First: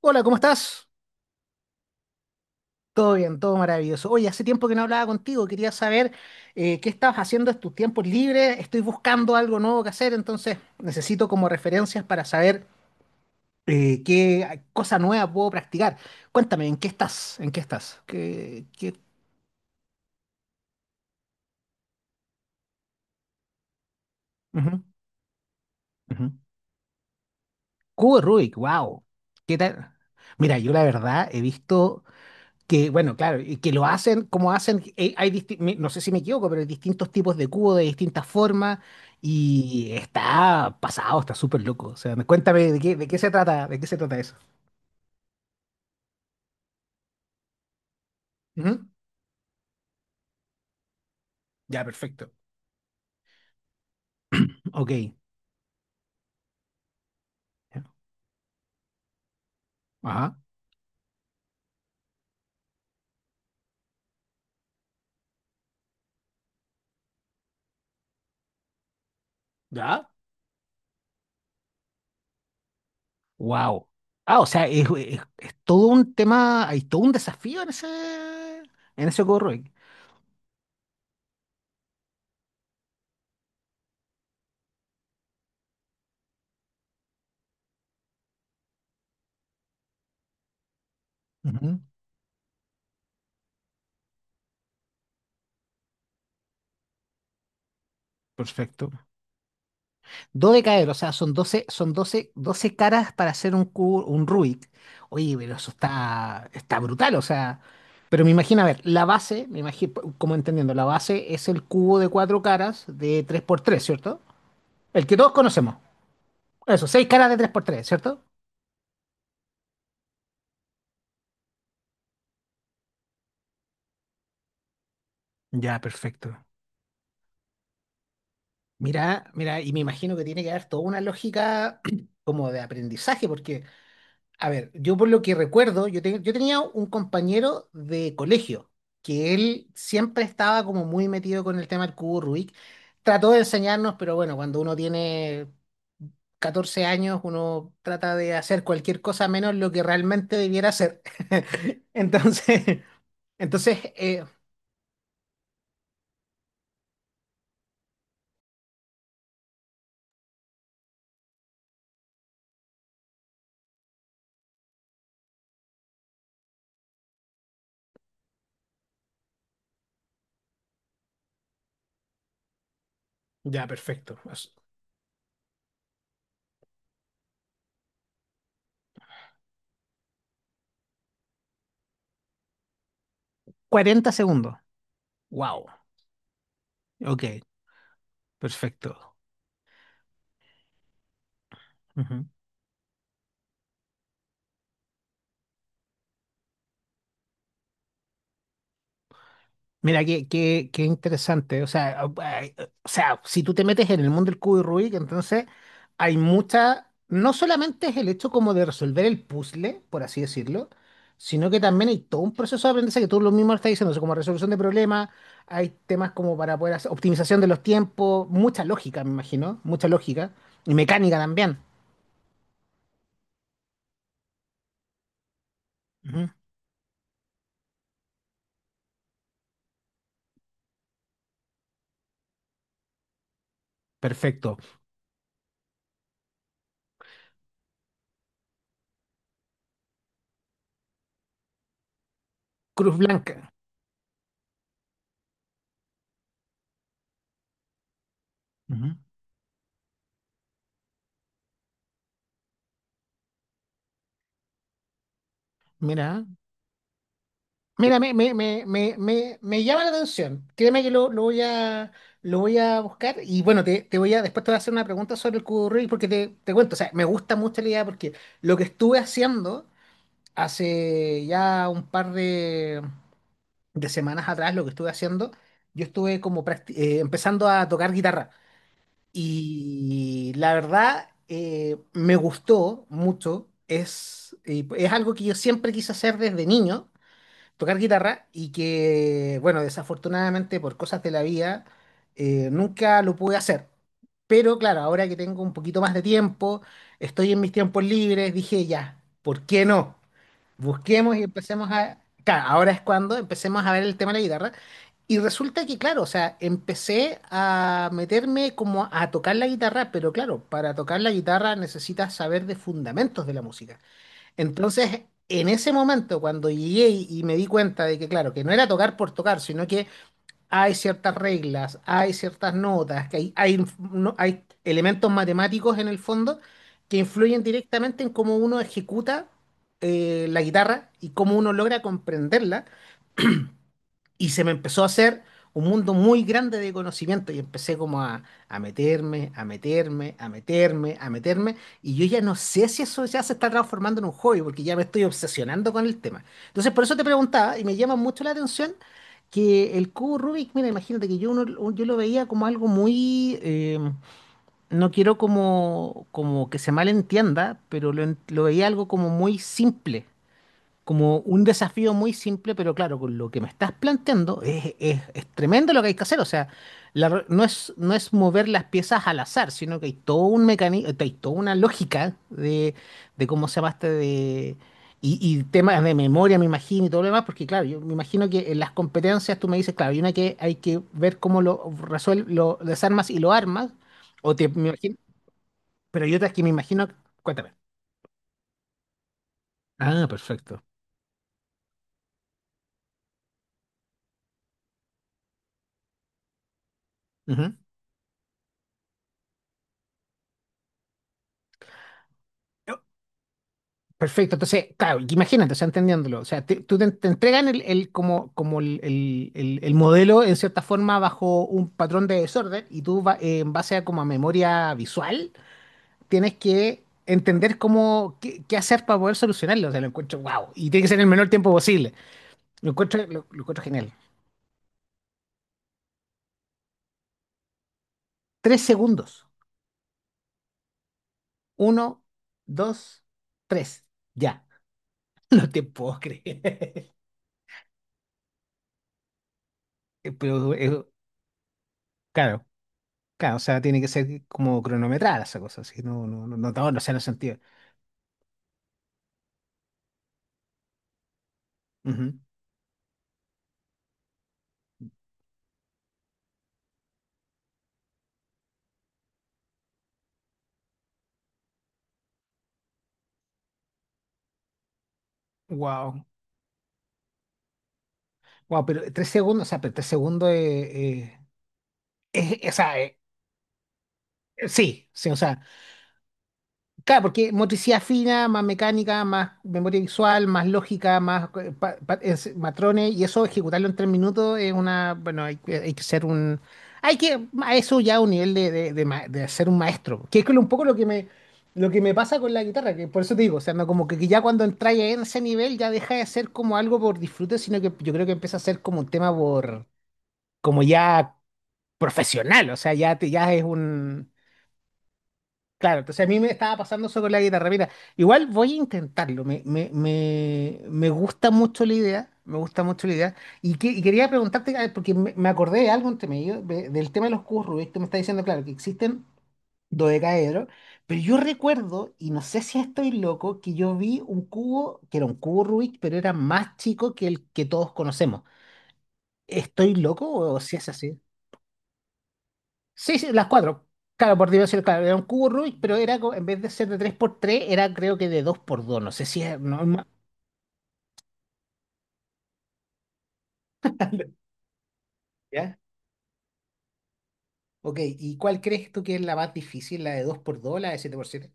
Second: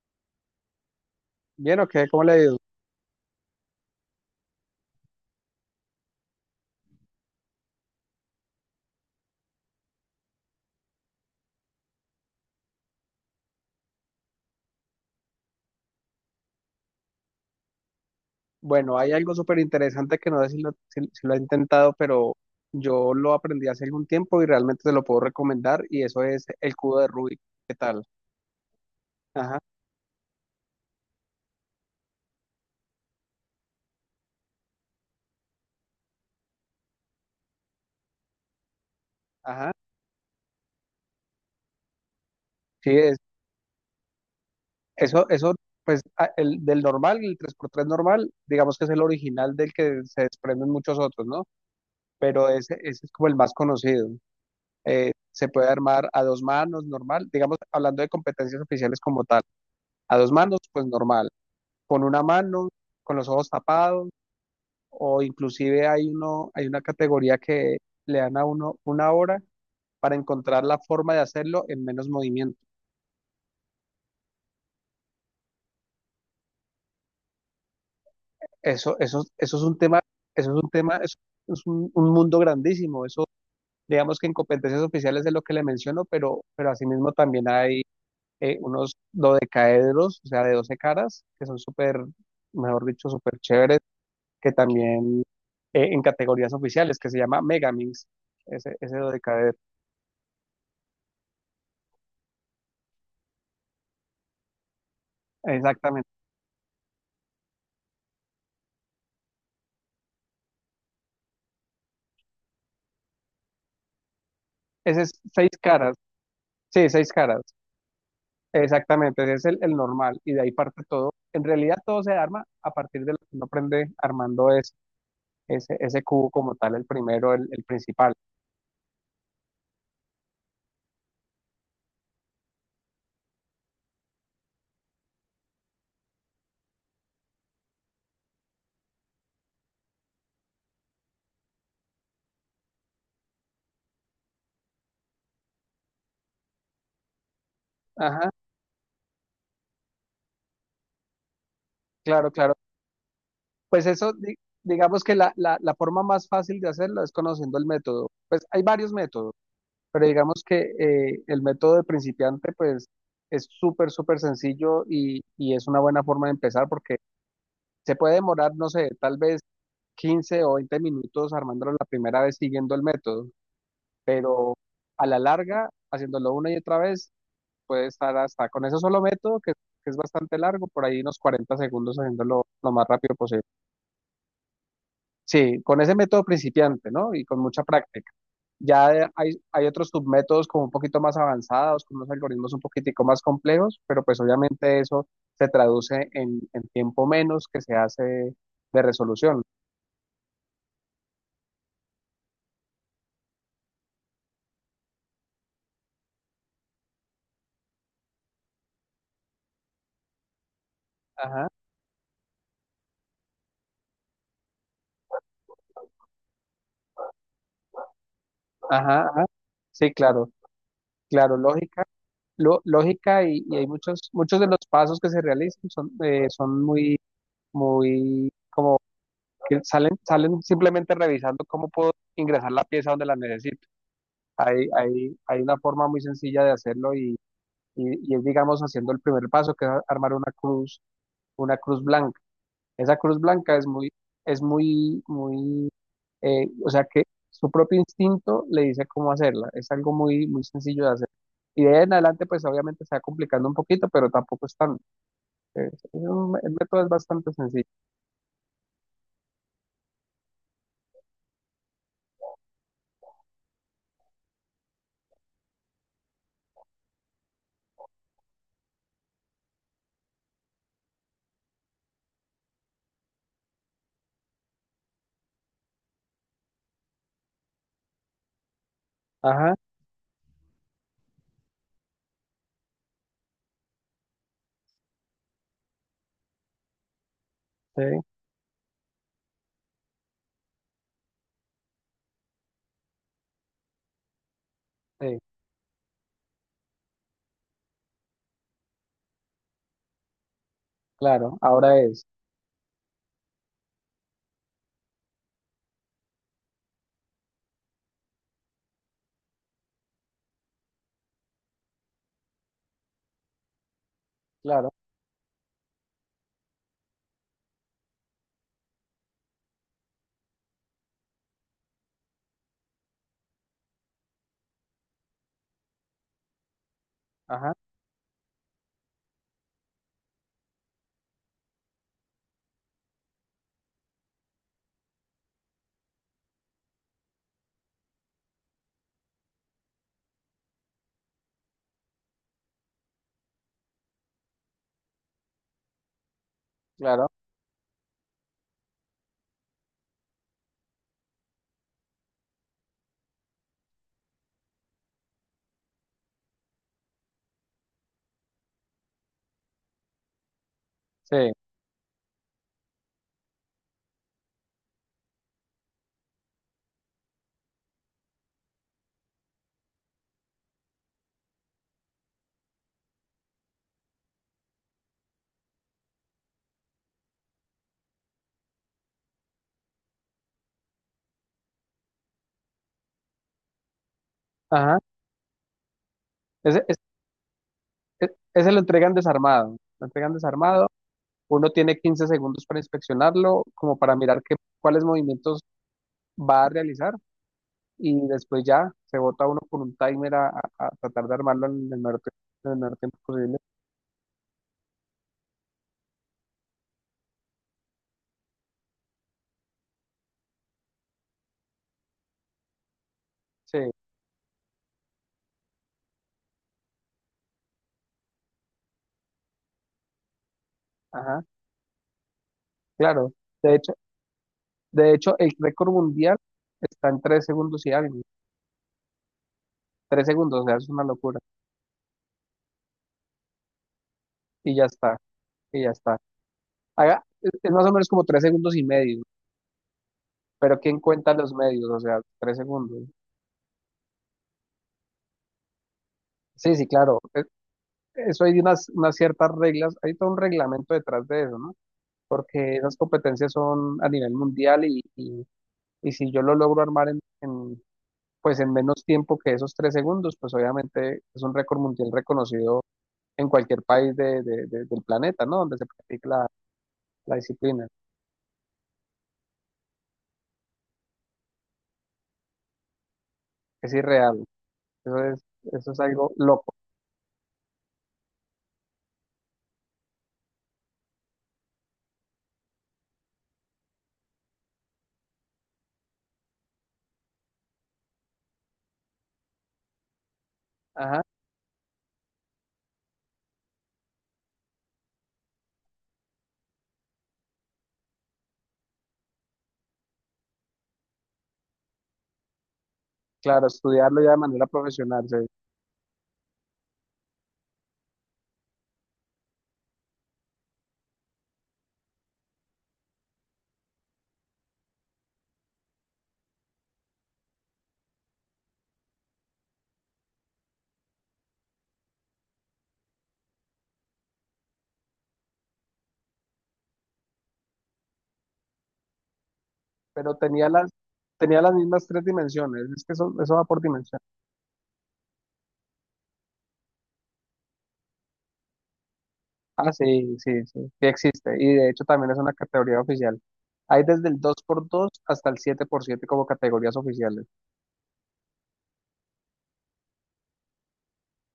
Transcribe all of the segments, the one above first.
Hola, ¿cómo estás? Bien, ok, ¿cómo le ha ido? Todo bien, todo maravilloso. Oye, hace tiempo que no hablaba contigo, quería saber qué estabas haciendo en tus tiempos libres. Estoy buscando algo nuevo que hacer, entonces necesito como referencias para saber qué cosa nueva puedo practicar. Cuéntame, ¿en qué estás? ¿En qué estás? ¿Qué, qué? Bueno, hay algo súper interesante que no sé si lo ha intentado, pero yo lo aprendí hace algún tiempo y Ujú, realmente te lo puedo recomendar y eso ujú. es el cubo de Rubik. ¿Qué tal? Cubo de Rubik, wow. ¿Qué Ajá, tal? Mira, yo la verdad he visto. Que bueno, claro, y que lo hacen como hacen, hay no sé si me equivoco, pero hay distintos tipos de cubo de distintas formas ajá. y está pasado, está súper loco. O sea, cuéntame Sí, de qué se trata, de qué se trata eso. eso, eso, pues el tres por tres normal, digamos que Ujú. es el original del que se desprenden muchos otros, ¿no? Ya, perfecto. Pero ese es como el más conocido. Ok. Se puede armar a dos manos, normal, digamos, hablando de competencias oficiales como tal. A dos Ajá. manos, pues normal, con una mano, con los ojos tapados, o inclusive hay una categoría que le dan a uno una hora Ya. para encontrar la forma de hacerlo en menos movimiento. Wow. Ah, o sea, es todo un tema, hay todo un desafío Eso, en ese eso, Go eso es Roy. un tema, eso es un tema, eso es un mundo grandísimo. Eso, digamos que en competencias oficiales es lo que le menciono, pero asimismo también hay unos dodecaedros, o sea, de 12 caras, que son Ujú. súper, mejor dicho, súper chéveres, que también en categorías oficiales, que se llama Megamix, ese, Perfecto. ese dodecaedro. Dodecaedro, o sea, son 12, 12 caras para hacer un cubo, un Rubik. Oye, pero eso Exactamente. está, está brutal, o sea. Pero me imagino, a ver, la base, me imagino, como entendiendo, la base es el cubo de cuatro caras de tres por tres, cierto. Ese El es que todos seis conocemos. caras. Eso, Sí, seis seis caras de caras. tres por tres, cierto. Exactamente. Ese es el normal. Y de ahí parte todo. En realidad todo se arma a partir de lo que uno aprende armando ese, ese, Ya, ese cubo perfecto. como tal, el primero, el principal. Mira, mira, y me imagino que tiene que haber toda una lógica como de aprendizaje, porque a ver, yo por lo que recuerdo, yo tenía un compañero de colegio que él siempre estaba como muy metido con el tema del cubo Rubik. Trató de enseñarnos, pero bueno, cuando uno tiene 14 años, uno trata Ajá, de hacer cualquier cosa menos lo que realmente debiera hacer. claro, claro. Entonces, entonces, Pues eso, eh, digamos que la forma más fácil de hacerlo es conociendo el método. Pues hay varios métodos, pero digamos que el método de principiante, pues es súper, súper sencillo y es una buena forma de empezar porque se puede demorar, no sé, tal vez 15 o 20 minutos armándolo la primera vez siguiendo el método, ya, perfecto. pero a la larga, haciéndolo una y otra vez, puede estar hasta con ese solo método, que es bastante largo, por ahí unos 40 segundos haciéndolo lo más rápido posible. 40 segundos. Sí, Wow. con ese método principiante, ¿no? Ok, Y con mucha práctica. Ya de- perfecto. hay, hay otros submétodos como un poquito más avanzados, con unos algoritmos un poquitico más complejos, pero pues obviamente eso se traduce en tiempo menos que se hace de resolución. Mira, qué interesante. O sea, ah, ah, o sea, si tú te metes en el mundo del cubo de Rubik, entonces hay mucha. No solamente es el hecho como de resolver el puzzle, por así decirlo, Ajá, sino que también hay todo un proceso de aprendizaje que tú lo mismo estás diciendo, o sea, como resolución de problemas, hay temas como para poder hacer optimización de los tiempos, mucha ajá, lógica, me ajá. imagino, mucha Sí, claro. lógica y mecánica Claro, también. lógica, lógica y hay muchos, muchos de los pasos que se realizan Ujú. Muy, que salen simplemente revisando cómo puedo ingresar la pieza donde la necesito. Perfecto. Hay una forma muy sencilla de hacerlo y es, digamos, haciendo el primer paso, que es armar una cruz blanca. Esa Cruz cruz blanca. blanca es muy, muy o sea que su propio instinto le dice Ujú. cómo hacerla, es algo muy, muy sencillo de hacer. Y de ahí en adelante, pues obviamente se va complicando un poquito, pero tampoco es tan, es Mira. un- el método es bastante sencillo. Mira, me llama la atención. Créeme que lo voy a buscar. Y bueno, te voy a, después te voy a hacer una pregunta sobre el curry, porque te cuento, o sea, me gusta mucho la idea porque lo que estuve haciendo hace ya un par de semanas atrás, lo que estuve haciendo, yo estuve como empezando a tocar guitarra. Ajá, Y la verdad, me gustó mucho. Es, y es algo que yo siempre quise hacer desde niño tocar sí, guitarra y que, bueno, desafortunadamente por cosas de la vida, nunca lo pude hacer. Pero claro, ahora que sí, tengo un poquito más de tiempo, estoy en mis tiempos libres, dije ya, ¿por qué no? Busquemos y claro, empecemos a... Claro, ahora es cuando empecemos a ver el tema de la guitarra. Y resulta que, claro, o sea, empecé a meterme como a tocar la guitarra, pero claro, para tocar la guitarra necesitas saber de fundamentos de la música. claro, Entonces, en ese momento, cuando llegué y me di cuenta de que, claro, que no era tocar por tocar, sino que hay ciertas reglas, hay ciertas notas, que hay, inf- no- hay elementos matemáticos en el fondo que influyen ajá, directamente en cómo uno ejecuta la guitarra y cómo uno logra comprenderla. Y se me empezó a hacer un mundo muy grande de conocimiento y empecé como a meterme, a meterme. Y yo ya no sé si eso ya se está transformando en un hobby porque ya me estoy obsesionando con el tema. Entonces, por eso te claro, preguntaba y me llama mucho la atención que el cubo Rubik, mira, imagínate yo lo veía como algo muy, no quiero como, como que se malentienda, pero lo veía algo como muy simple como sí, un desafío muy simple, pero claro, con lo que me estás planteando es tremendo lo que hay que hacer. O sea, no es, no es mover las piezas al azar, sino que hay todo un mecanismo, hay toda una lógica de cómo se llamaste de. Y temas de memoria, me imagino, y todo lo demás, porque claro, yo me imagino que en las competencias tú me dices, claro, hay una que hay que ver cómo lo resuelves, lo desarmas y lo armas, o te, me ajá. imagino, pero hay otras que me Ese, es- imagino, cuéntame. ese lo Ah, entregan perfecto. desarmado, uno tiene 15 segundos para inspeccionarlo, como para mirar cuáles movimientos va a realizar Ujú. y después ya se bota uno con un timer a tratar de armarlo en el menor tiempo posible. Perfecto, entonces, claro, imagínate, o sea, entendiéndolo, o sea, te entregan como, el modelo en cierta forma bajo un patrón de desorden y en Sí, base a como a memoria visual tienes que entender cómo, qué hacer para poder solucionarlo, o sea, lo encuentro wow, y tiene que ser en el ajá, menor tiempo posible, claro. Lo De encuentro hecho, genial. de hecho, el récord mundial está en 3 segundos y algo. Tres segundos, 3 segundos, o sea, es una locura. uno, dos, tres, ya, Y ya está, no te y ya está. puedo creer, Haga, es más o menos como 3 segundos y medio, pero, pero ¿quién cuenta los medios? O sea, tres claro. segundos. Claro, o sea, tiene que ser como cronometrada esa cosa, así, Sí, sí, no sea en el claro. Sentido. Eso hay unas ciertas reglas, hay todo un reglamento detrás de eso, ¿no? Porque esas competencias son a nivel mundial y si yo lo logro armar pues en menos tiempo que esos 3 segundos, pues obviamente es un récord mundial reconocido en cualquier país del planeta, ¿no? Donde se Wow. practica la disciplina. Wow, pero tres segundos, o sea, pero tres segundos es, o sea, Es irreal. sí, Eso sí, o es, sea. eso es algo loco. Claro, porque motricidad fina, más mecánica, más memoria visual, más lógica, más matrones, y eso ejecutarlo en 3 minutos es una, bueno, hay que ser un, hay que, a eso ya un nivel de, de ser un maestro, que es un poco Ajá. Lo que me pasa con la guitarra, que por eso te digo, o sea, no, como que ya cuando entras en ese nivel ya deja de ser como algo por disfrute, sino que yo creo que empieza a ser como un tema por, como ya profesional, o sea, ya, te, ya es Claro, estudiarlo ya un... de manera profesional, sí. Claro, entonces a mí me estaba pasando eso con la guitarra. Mira, igual voy a intentarlo. Me, gusta mucho la idea. Me gusta mucho la idea. Y quería preguntarte, a ver, porque me acordé de algo entre medio, del tema de los cubos Rubik. Tú me estás diciendo, claro, que existen dodecaedros, pero yo recuerdo, y no sé si estoy loco, que yo vi un cubo, que era un cubo Rubik, pero era más chico que el que todos conocemos. ¿Estoy loco Pero o tenía si es las, así? tenía las mismas tres dimensiones. Es que Sí, sí, eso, las eso va por cuatro. dimensión. Claro, por dimensiones, claro, era un cubo Rubik, pero en vez de ser de tres por tres era creo que de dos por dos. No sé si es Ah, normal. sí, sí, sí, sí existe. Y de hecho también es una categoría oficial. Hay desde el dos por dos hasta el ¿Ya? siete por siete como categorías oficiales. Ok, ¿y cuál crees tú que es la más difícil? ¿La de dos por dos o la de siete por siete?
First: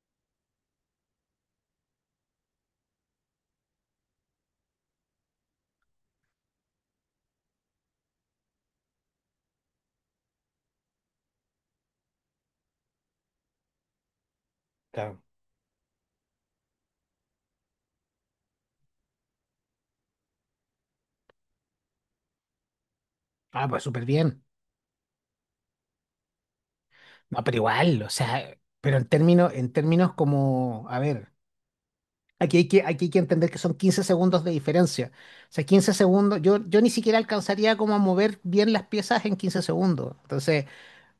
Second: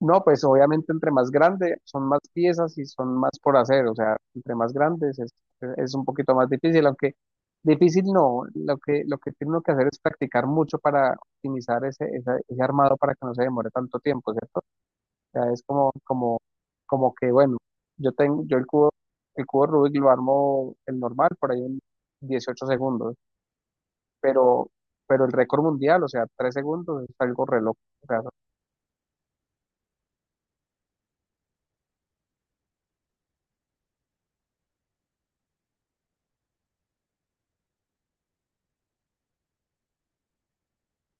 No, pues obviamente entre más grande son más piezas y son más por hacer, o sea, entre más grandes es un poquito más difícil, aunque difícil no, lo que tiene uno que hacer es practicar mucho para optimizar ese armado para que no se demore tanto tiempo, ¿cierto? Claro. O sea, es como, que, bueno, yo tengo, yo el cubo Rubik lo armo el normal por ahí en 18 segundos, Ah, pues súper bien. pero, pero el récord mundial, o sea, 3 segundos es No, algo pero reloj, igual, o o sea, sea, pero en términos como, a ver, aquí hay que entender que son 15 segundos de diferencia. O sea, 15 segundos, yo ni siquiera alcanzaría como a mover bien las piezas en 15 segundos. Entonces,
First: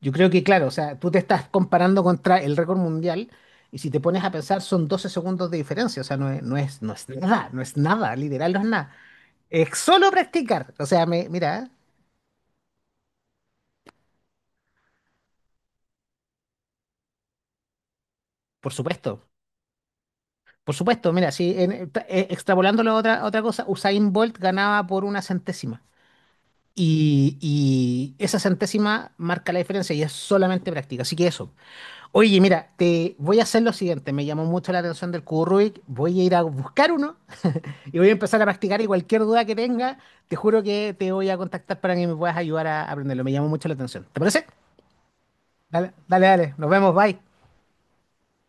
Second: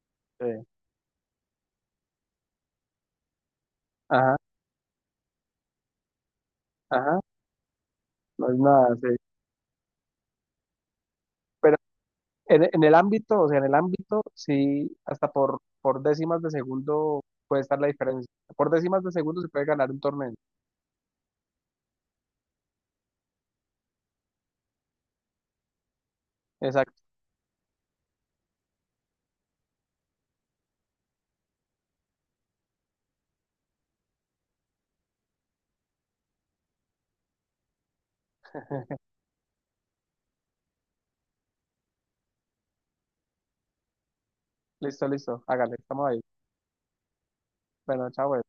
yo creo que, sí. claro, o sea, tú te estás comparando contra el récord mundial y si te pones a Ajá, pensar son 12 segundos de diferencia, o sea, no es, no es ajá, nada, no es nada, no literal no es es nada. nada, sí. Es solo practicar, o sea, me, mira, ¿eh? Pero en el ámbito, o sea, en el ámbito, sí, hasta por décimas de segundo puede estar la diferencia. Por Por décimas de supuesto, segundo se puede ganar un torneo. por supuesto, mira, si en- tra- extrapolándolo a otra cosa, Usain Bolt ganaba por una centésima Exacto. Y esa centésima marca la diferencia y es solamente práctica, así que eso. Oye, mira, te voy a hacer lo siguiente, me llamó mucho la atención del cubo Rubik, voy a ir a buscar uno. Y voy a empezar a practicar y cualquier duda que tenga, te juro que te voy a contactar para que me puedas ayudar a aprenderlo. Me llamó mucho la atención. ¿Te parece? Listo, listo. Hágale, Dale, estamos ahí. dale, dale. Nos vemos. Bye. Bueno, chao.